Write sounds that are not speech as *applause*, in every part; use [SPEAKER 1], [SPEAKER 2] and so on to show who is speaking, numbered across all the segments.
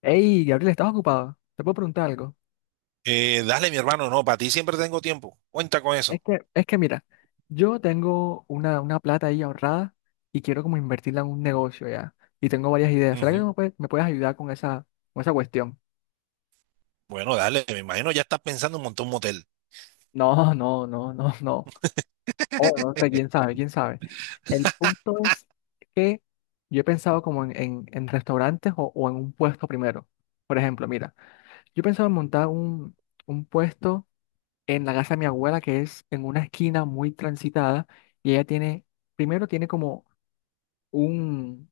[SPEAKER 1] Hey, Gabriel, ¿estás ocupado? ¿Te puedo preguntar algo?
[SPEAKER 2] Dale, mi hermano, no, para ti siempre tengo tiempo. Cuenta con
[SPEAKER 1] Es
[SPEAKER 2] eso.
[SPEAKER 1] que, es que mira, yo tengo una plata ahí ahorrada y quiero como invertirla en un negocio ya. Y tengo varias ideas. ¿Será que
[SPEAKER 2] Ujú.
[SPEAKER 1] me puedes ayudar con esa cuestión?
[SPEAKER 2] Bueno, dale, me imagino ya estás pensando en montar un motel.
[SPEAKER 1] No, no, no, no, no. Oh, no
[SPEAKER 2] *laughs*
[SPEAKER 1] sé, quién sabe, quién sabe. El punto es que yo he pensado como en restaurantes o en un puesto primero. Por ejemplo, mira, yo he pensado en montar un puesto en la casa de mi abuela, que es en una esquina muy transitada, y ella tiene, primero tiene como un,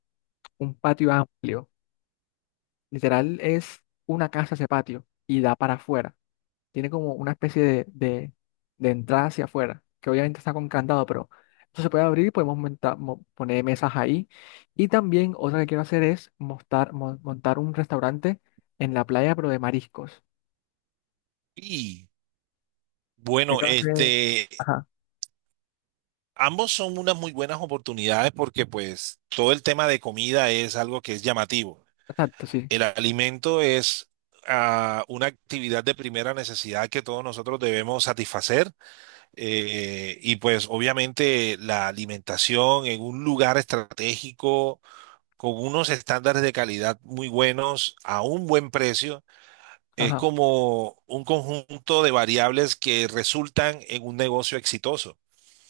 [SPEAKER 1] un patio amplio, literal es una casa ese patio, y da para afuera, tiene como una especie de entrada hacia afuera, que obviamente está con candado, pero eso se puede abrir y podemos poner mesas ahí, y también otra que quiero hacer es montar un restaurante en la playa, pero de mariscos.
[SPEAKER 2] Y
[SPEAKER 1] Sé
[SPEAKER 2] bueno,
[SPEAKER 1] que va a ser- Ajá,
[SPEAKER 2] ambos son unas muy buenas oportunidades porque pues todo el tema de comida es algo que es llamativo.
[SPEAKER 1] exacto, sí,
[SPEAKER 2] El alimento es una actividad de primera necesidad que todos nosotros debemos satisfacer, y pues obviamente la alimentación en un lugar estratégico con unos estándares de calidad muy buenos a un buen precio, es
[SPEAKER 1] ajá,
[SPEAKER 2] como un conjunto de variables que resultan en un negocio exitoso.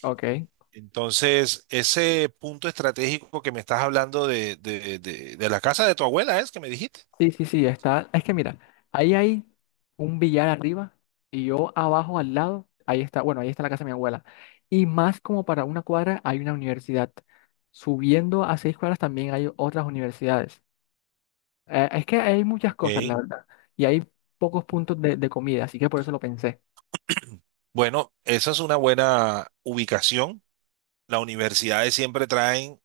[SPEAKER 1] ok.
[SPEAKER 2] Entonces, ese punto estratégico que me estás hablando de la casa de tu abuela es que me dijiste.
[SPEAKER 1] Sí, sí, sí, está. Es que mira, ahí hay un billar arriba y yo abajo al lado, ahí está, bueno, ahí está la casa de mi abuela. Y más como para una cuadra hay una universidad. Subiendo a 6 cuadras también hay otras universidades. Es que hay muchas cosas, la
[SPEAKER 2] Ok.
[SPEAKER 1] verdad. Y hay pocos puntos de comida, así que por eso lo pensé.
[SPEAKER 2] Bueno, esa es una buena ubicación. Las universidades siempre traen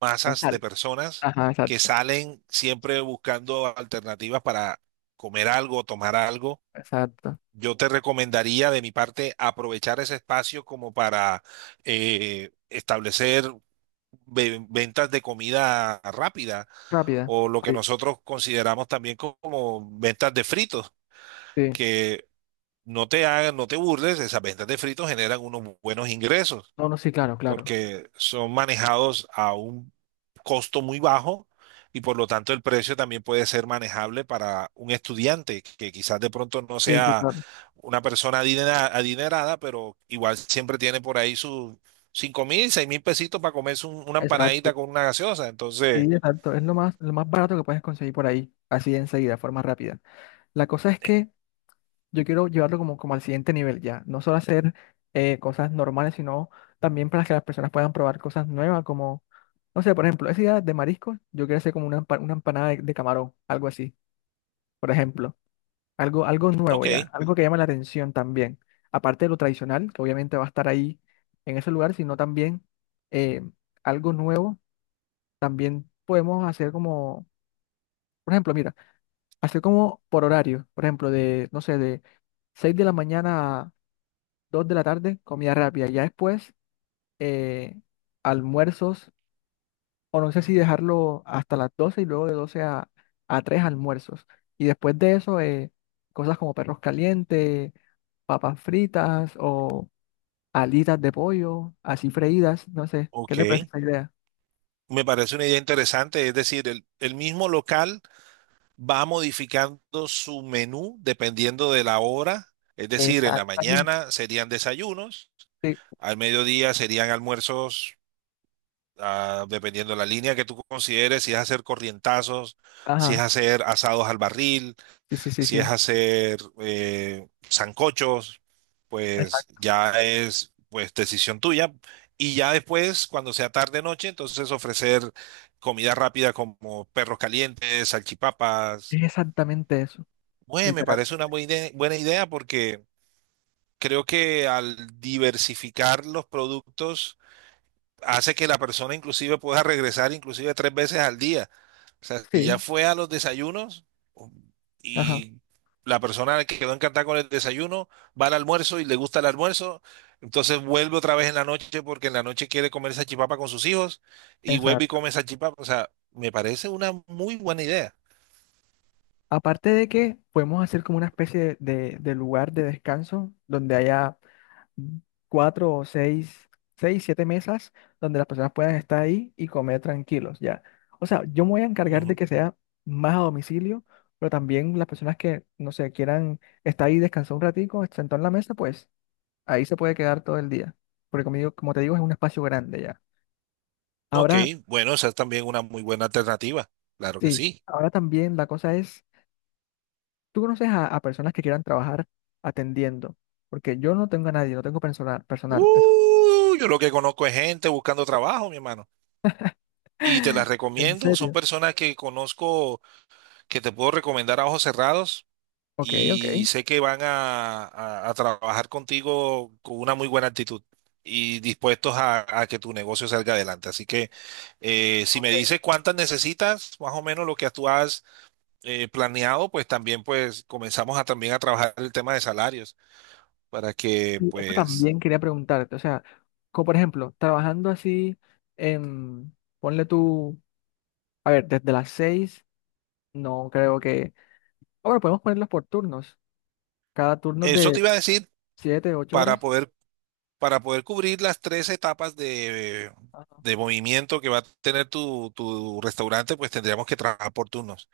[SPEAKER 2] masas de
[SPEAKER 1] González.
[SPEAKER 2] personas
[SPEAKER 1] Ajá,
[SPEAKER 2] que
[SPEAKER 1] exacto,
[SPEAKER 2] salen siempre buscando alternativas para comer algo, tomar algo.
[SPEAKER 1] exacto.
[SPEAKER 2] Yo te recomendaría de mi parte aprovechar ese espacio como para, establecer ventas de comida rápida
[SPEAKER 1] Rápida.
[SPEAKER 2] o lo que
[SPEAKER 1] Sí,
[SPEAKER 2] nosotros consideramos también como ventas de fritos,
[SPEAKER 1] sí.
[SPEAKER 2] que no te burles, esas ventas de fritos generan unos buenos ingresos
[SPEAKER 1] No, no, sí, claro, claro.
[SPEAKER 2] porque son manejados a un costo muy bajo y por lo tanto el precio también puede ser manejable para un estudiante que quizás de pronto no
[SPEAKER 1] Sí, sí,
[SPEAKER 2] sea
[SPEAKER 1] claro.
[SPEAKER 2] una persona adinerada, pero igual siempre tiene por ahí sus 5.000, 6.000 pesitos para comerse una
[SPEAKER 1] Exacto.
[SPEAKER 2] empanadita con una gaseosa.
[SPEAKER 1] Sí,
[SPEAKER 2] Entonces,
[SPEAKER 1] exacto. Es lo más barato que puedes conseguir por ahí, así de enseguida, de forma rápida. La cosa es que yo quiero llevarlo como, como al siguiente nivel ya. No solo hacer cosas normales, sino también para que las personas puedan probar cosas nuevas, como, no sé, por ejemplo, esa idea de mariscos, yo quiero hacer como una, una empanada de camarón, algo así, por ejemplo. Algo, algo nuevo ya,
[SPEAKER 2] ok,
[SPEAKER 1] algo que llame la atención también. Aparte de lo tradicional, que obviamente va a estar ahí en ese lugar, sino también eh, algo nuevo, también podemos hacer como, por ejemplo, mira. Así como por horario, por ejemplo, de, no sé, de 6 de la mañana a 2 de la tarde, comida rápida. Ya después, eh, almuerzos, o no sé si dejarlo hasta las 12 y luego de 12 a 3 almuerzos. Y después de eso, cosas como perros calientes, papas fritas o alitas de pollo, así freídas, no sé, ¿qué te parece
[SPEAKER 2] ok.
[SPEAKER 1] esa idea?
[SPEAKER 2] Me parece una idea interesante, es decir, el mismo local va modificando su menú dependiendo de la hora. Es decir, en la
[SPEAKER 1] Exactamente.
[SPEAKER 2] mañana serían desayunos,
[SPEAKER 1] Sí,
[SPEAKER 2] al mediodía serían almuerzos, dependiendo de la línea que tú consideres, si es hacer corrientazos, si es
[SPEAKER 1] ajá,
[SPEAKER 2] hacer asados al barril,
[SPEAKER 1] sí, sí, sí,
[SPEAKER 2] si es
[SPEAKER 1] sí.
[SPEAKER 2] hacer, sancochos, pues
[SPEAKER 1] Exact-
[SPEAKER 2] ya es pues decisión tuya. Y ya después, cuando sea tarde noche, entonces ofrecer comida rápida como perros calientes, salchipapas.
[SPEAKER 1] Es exactamente eso,
[SPEAKER 2] Bueno, me parece una
[SPEAKER 1] literalmente.
[SPEAKER 2] buena idea porque creo que al diversificar los productos hace que la persona inclusive pueda regresar inclusive tres veces al día. O sea, si ya
[SPEAKER 1] Sí,
[SPEAKER 2] fue a los desayunos
[SPEAKER 1] ajá.
[SPEAKER 2] y la persona que quedó encantada con el desayuno va al almuerzo y le gusta el almuerzo, entonces vuelve otra vez en la noche porque en la noche quiere comer salchipapa con sus hijos y vuelve y come salchipapa. O sea, me parece una muy buena idea.
[SPEAKER 1] Aparte de que podemos hacer como una especie de lugar de descanso donde haya cuatro o seis, siete mesas donde las personas puedan estar ahí y comer tranquilos, ya. O sea, yo me voy a encargar de que sea más a domicilio, pero también las personas que, no sé, quieran estar ahí, descansar un ratico, sentado en la mesa, pues ahí se puede quedar todo el día. Porque conmigo, como te digo, es un espacio grande ya.
[SPEAKER 2] Ok,
[SPEAKER 1] Ahora,
[SPEAKER 2] bueno, esa es también una muy buena alternativa. Claro que
[SPEAKER 1] sí,
[SPEAKER 2] sí.
[SPEAKER 1] ahora también la cosa es ¿tú conoces a personas que quieran trabajar atendiendo? Porque yo no tengo a nadie, no tengo personal.
[SPEAKER 2] Yo lo que conozco es gente buscando trabajo, mi hermano. Y te las
[SPEAKER 1] ¿En
[SPEAKER 2] recomiendo. Son
[SPEAKER 1] serio?
[SPEAKER 2] personas que conozco, que te puedo recomendar a ojos cerrados
[SPEAKER 1] Ok, ok.
[SPEAKER 2] y sé que van a, a trabajar contigo con una muy buena actitud y dispuestos a que tu negocio salga adelante. Así que, si me
[SPEAKER 1] Ok.
[SPEAKER 2] dices cuántas necesitas, más o menos lo que tú has, planeado, pues también pues comenzamos a también a trabajar el tema de salarios, para que,
[SPEAKER 1] Sí, esto
[SPEAKER 2] pues,
[SPEAKER 1] también quería preguntarte. O sea, como por ejemplo, trabajando así, en, ponle tú, a ver, desde las seis, no creo que... Ah, bueno, podemos ponerlos por turnos. Cada turno es
[SPEAKER 2] eso te
[SPEAKER 1] de
[SPEAKER 2] iba a decir,
[SPEAKER 1] siete, ocho
[SPEAKER 2] para
[SPEAKER 1] horas.
[SPEAKER 2] poder, para poder cubrir las tres etapas
[SPEAKER 1] Ajá.
[SPEAKER 2] de movimiento que va a tener tu restaurante, pues tendríamos que trabajar por turnos,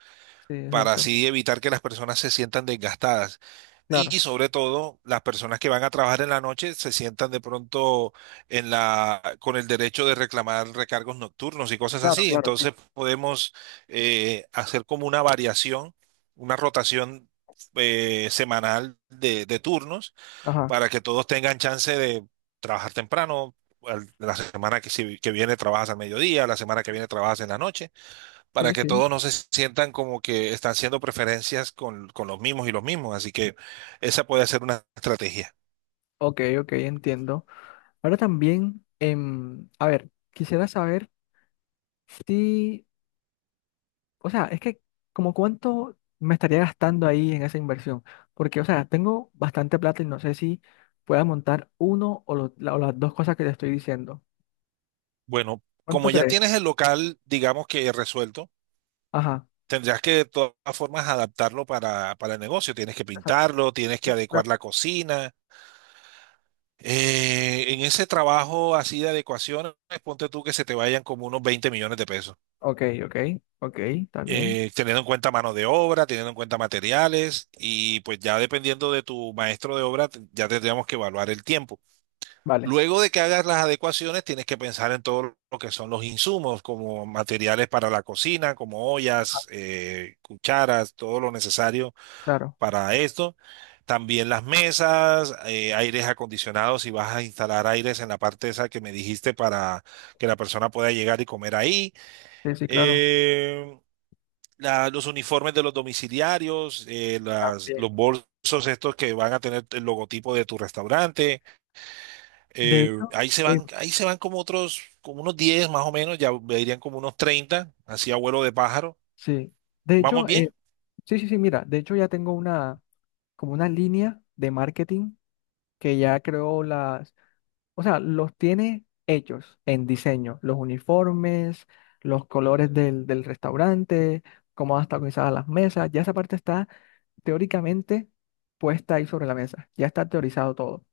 [SPEAKER 1] Sí,
[SPEAKER 2] para
[SPEAKER 1] exacto.
[SPEAKER 2] así evitar que las personas se sientan desgastadas.
[SPEAKER 1] Claro,
[SPEAKER 2] Y, sobre todo, las personas que van a trabajar en la noche se sientan de pronto con el derecho de reclamar recargos nocturnos y cosas
[SPEAKER 1] claro,
[SPEAKER 2] así.
[SPEAKER 1] claro, sí.
[SPEAKER 2] Entonces podemos, hacer como una variación, una rotación, semanal de turnos
[SPEAKER 1] Ajá.
[SPEAKER 2] para que todos tengan chance de trabajar temprano. La semana que, si- que viene trabajas al mediodía, la semana que viene trabajas en la noche para
[SPEAKER 1] Sí,
[SPEAKER 2] que
[SPEAKER 1] sí.
[SPEAKER 2] todos no se sientan como que están haciendo preferencias con los mismos y los mismos. Así que esa puede ser una estrategia.
[SPEAKER 1] Ok, ok, entiendo. Ahora también, a ver, quisiera saber... Sí, o sea, es que como cuánto me estaría gastando ahí en esa inversión, porque, o sea, tengo bastante plata y no sé si pueda montar uno o, o las dos cosas que te estoy diciendo.
[SPEAKER 2] Bueno,
[SPEAKER 1] ¿Cuánto
[SPEAKER 2] como ya
[SPEAKER 1] crees?
[SPEAKER 2] tienes el local, digamos que resuelto,
[SPEAKER 1] Ajá.
[SPEAKER 2] tendrás que de todas formas adaptarlo para el negocio. Tienes que
[SPEAKER 1] Exacto,
[SPEAKER 2] pintarlo, tienes que
[SPEAKER 1] sí, sí,
[SPEAKER 2] adecuar
[SPEAKER 1] claro.
[SPEAKER 2] la cocina. En ese trabajo así de adecuaciones, ponte tú que se te vayan como unos 20 millones de pesos,
[SPEAKER 1] Ok, ok, ok, está bien.
[SPEAKER 2] teniendo en cuenta mano de obra, teniendo en cuenta materiales y pues ya dependiendo de tu maestro de obra, ya tendríamos que evaluar el tiempo.
[SPEAKER 1] Vale.
[SPEAKER 2] Luego de que hagas las adecuaciones, tienes que pensar en todo lo que son los insumos, como materiales para la cocina, como
[SPEAKER 1] Ajá,
[SPEAKER 2] ollas, cucharas, todo lo necesario
[SPEAKER 1] claro.
[SPEAKER 2] para esto. También las mesas, aires acondicionados, si vas a instalar aires en la parte esa que me dijiste para que la persona pueda llegar y comer ahí.
[SPEAKER 1] Sí, sí, claro.
[SPEAKER 2] Eh, los uniformes de los domiciliarios,
[SPEAKER 1] También.
[SPEAKER 2] los bolsos estos que van a tener el logotipo de tu restaurante.
[SPEAKER 1] De
[SPEAKER 2] Eh,
[SPEAKER 1] hecho,
[SPEAKER 2] ahí se
[SPEAKER 1] eh,
[SPEAKER 2] van, ahí se van como otros, como unos 10 más o menos, ya irían como unos 30 así a vuelo de pájaro.
[SPEAKER 1] sí. De
[SPEAKER 2] ¿Vamos
[SPEAKER 1] hecho,
[SPEAKER 2] bien?
[SPEAKER 1] sí, sí, sí, mira, de hecho ya tengo una, como una línea de marketing que ya creo la. O sea, los tiene hechos en diseño, los uniformes, los colores del restaurante, cómo van a estar organizadas las mesas, ya esa parte está teóricamente puesta ahí sobre la mesa, ya está teorizado todo.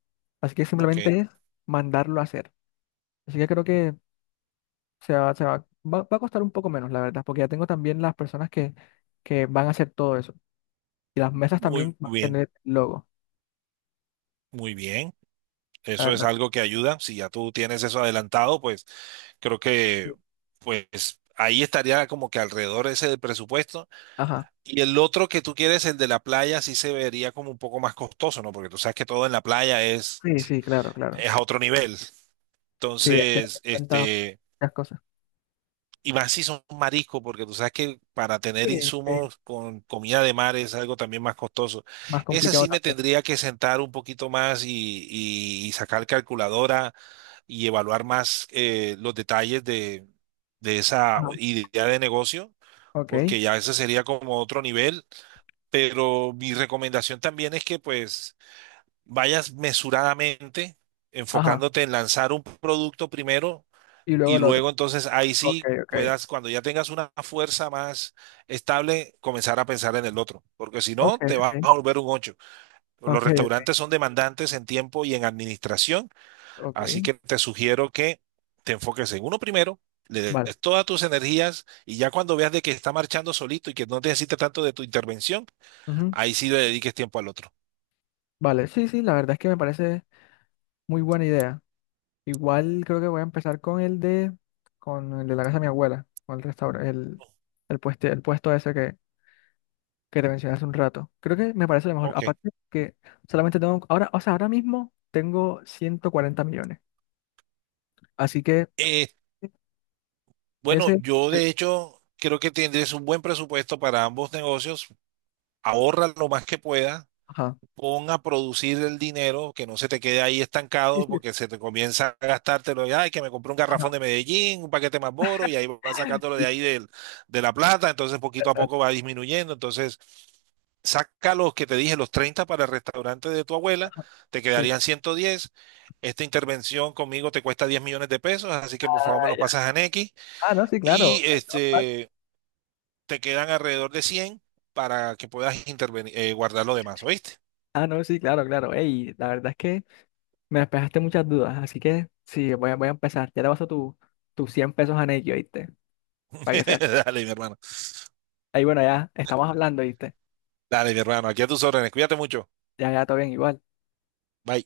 [SPEAKER 1] Así que
[SPEAKER 2] Ok,
[SPEAKER 1] simplemente es mandarlo a hacer. Así que creo que va a costar un poco menos, la verdad, porque ya tengo también las personas que van a hacer todo eso. Y las mesas
[SPEAKER 2] muy
[SPEAKER 1] también van a
[SPEAKER 2] bien,
[SPEAKER 1] tener logo,
[SPEAKER 2] muy bien.
[SPEAKER 1] la
[SPEAKER 2] Eso es
[SPEAKER 1] verdad.
[SPEAKER 2] algo que ayuda. Si ya tú tienes eso adelantado, pues creo que
[SPEAKER 1] Sí.
[SPEAKER 2] pues ahí estaría como que alrededor ese del presupuesto.
[SPEAKER 1] Ajá.
[SPEAKER 2] Y el otro que tú quieres, el de la playa, sí se vería como un poco más costoso, ¿no? Porque tú sabes que todo en la playa
[SPEAKER 1] Sí, sí, claro, claro.
[SPEAKER 2] es a otro nivel.
[SPEAKER 1] Sí, hay que tener
[SPEAKER 2] Entonces,
[SPEAKER 1] en cuenta
[SPEAKER 2] este,
[SPEAKER 1] muchas cosas.
[SPEAKER 2] y más si son mariscos, porque tú sabes que para tener
[SPEAKER 1] Sí, sí.
[SPEAKER 2] insumos con comida de mar es algo también más costoso.
[SPEAKER 1] Más
[SPEAKER 2] Ese
[SPEAKER 1] complicado
[SPEAKER 2] sí me
[SPEAKER 1] también.
[SPEAKER 2] tendría que sentar un poquito más, y sacar calculadora y evaluar más, los detalles de esa
[SPEAKER 1] Ajá.
[SPEAKER 2] idea de negocio,
[SPEAKER 1] Ok.
[SPEAKER 2] porque ya ese sería como otro nivel, pero mi recomendación también es que pues vayas mesuradamente
[SPEAKER 1] Ajá.
[SPEAKER 2] enfocándote en lanzar un producto primero
[SPEAKER 1] Y luego
[SPEAKER 2] y
[SPEAKER 1] el
[SPEAKER 2] luego
[SPEAKER 1] otro.
[SPEAKER 2] entonces ahí
[SPEAKER 1] Ok,
[SPEAKER 2] sí
[SPEAKER 1] ok.
[SPEAKER 2] puedas, cuando ya tengas una fuerza más estable, comenzar a pensar en el otro, porque si
[SPEAKER 1] Ok,
[SPEAKER 2] no, te vas
[SPEAKER 1] ok.
[SPEAKER 2] a volver un ocho. Los
[SPEAKER 1] Ok, ok.
[SPEAKER 2] restaurantes son demandantes en tiempo y en administración,
[SPEAKER 1] Ok.
[SPEAKER 2] así que te sugiero que te enfoques en uno primero. Le
[SPEAKER 1] Vale.
[SPEAKER 2] des todas tus energías y ya cuando veas de que está marchando solito y que no necesita tanto de tu intervención,
[SPEAKER 1] Ujú.
[SPEAKER 2] ahí sí le dediques tiempo al otro.
[SPEAKER 1] Vale. Sí, sí, la verdad es que me parece muy buena idea. Igual creo que voy a empezar con el de la casa de mi abuela, con el restaurante, el, el puesto ese que te mencioné hace un rato. Creo que me parece lo mejor.
[SPEAKER 2] Ok.
[SPEAKER 1] Aparte que solamente tengo, ahora, o sea, ahora mismo tengo 140 millones. Así que
[SPEAKER 2] Eh, bueno,
[SPEAKER 1] ese,
[SPEAKER 2] yo de hecho creo que tendrías un buen presupuesto para ambos negocios. Ahorra lo más que pueda.
[SPEAKER 1] ajá.
[SPEAKER 2] Pon a producir el dinero, que no se te quede ahí
[SPEAKER 1] Sí,
[SPEAKER 2] estancado
[SPEAKER 1] sí,
[SPEAKER 2] porque se te comienza a gastártelo. Y, ay, que me compré un
[SPEAKER 1] ajá.
[SPEAKER 2] garrafón de Medellín, un paquete más boro y ahí vas sacándolo
[SPEAKER 1] Sí,
[SPEAKER 2] de
[SPEAKER 1] sí,
[SPEAKER 2] ahí del- de la plata. Entonces poquito a
[SPEAKER 1] exacto.
[SPEAKER 2] poco va disminuyendo. Entonces saca los que te dije, los 30 para el restaurante de tu abuela, te
[SPEAKER 1] Sí.
[SPEAKER 2] quedarían 110. Esta intervención conmigo te cuesta 10 millones de pesos, así que por favor me
[SPEAKER 1] Ah,
[SPEAKER 2] los
[SPEAKER 1] ya.
[SPEAKER 2] pasas a Nequi
[SPEAKER 1] Ah, no, sí,
[SPEAKER 2] y
[SPEAKER 1] claro. Ahí no pasa.
[SPEAKER 2] este, te quedan alrededor de 100 para que puedas intervenir, guardar lo demás, ¿oíste?
[SPEAKER 1] Ah, no, sí, claro, claro. Ey, la verdad es que me despejaste muchas dudas, así que sí, voy a empezar. Ya te paso tus 100 pesos a Nequi, ¿oíste?
[SPEAKER 2] *laughs*
[SPEAKER 1] Para que seas.
[SPEAKER 2] Dale, mi hermano.
[SPEAKER 1] Ahí, bueno, ya estamos hablando, ¿oíste?
[SPEAKER 2] Dale, mi hermano. Aquí a tus órdenes. Cuídate mucho.
[SPEAKER 1] Ya, ya, todo bien, igual.
[SPEAKER 2] Bye.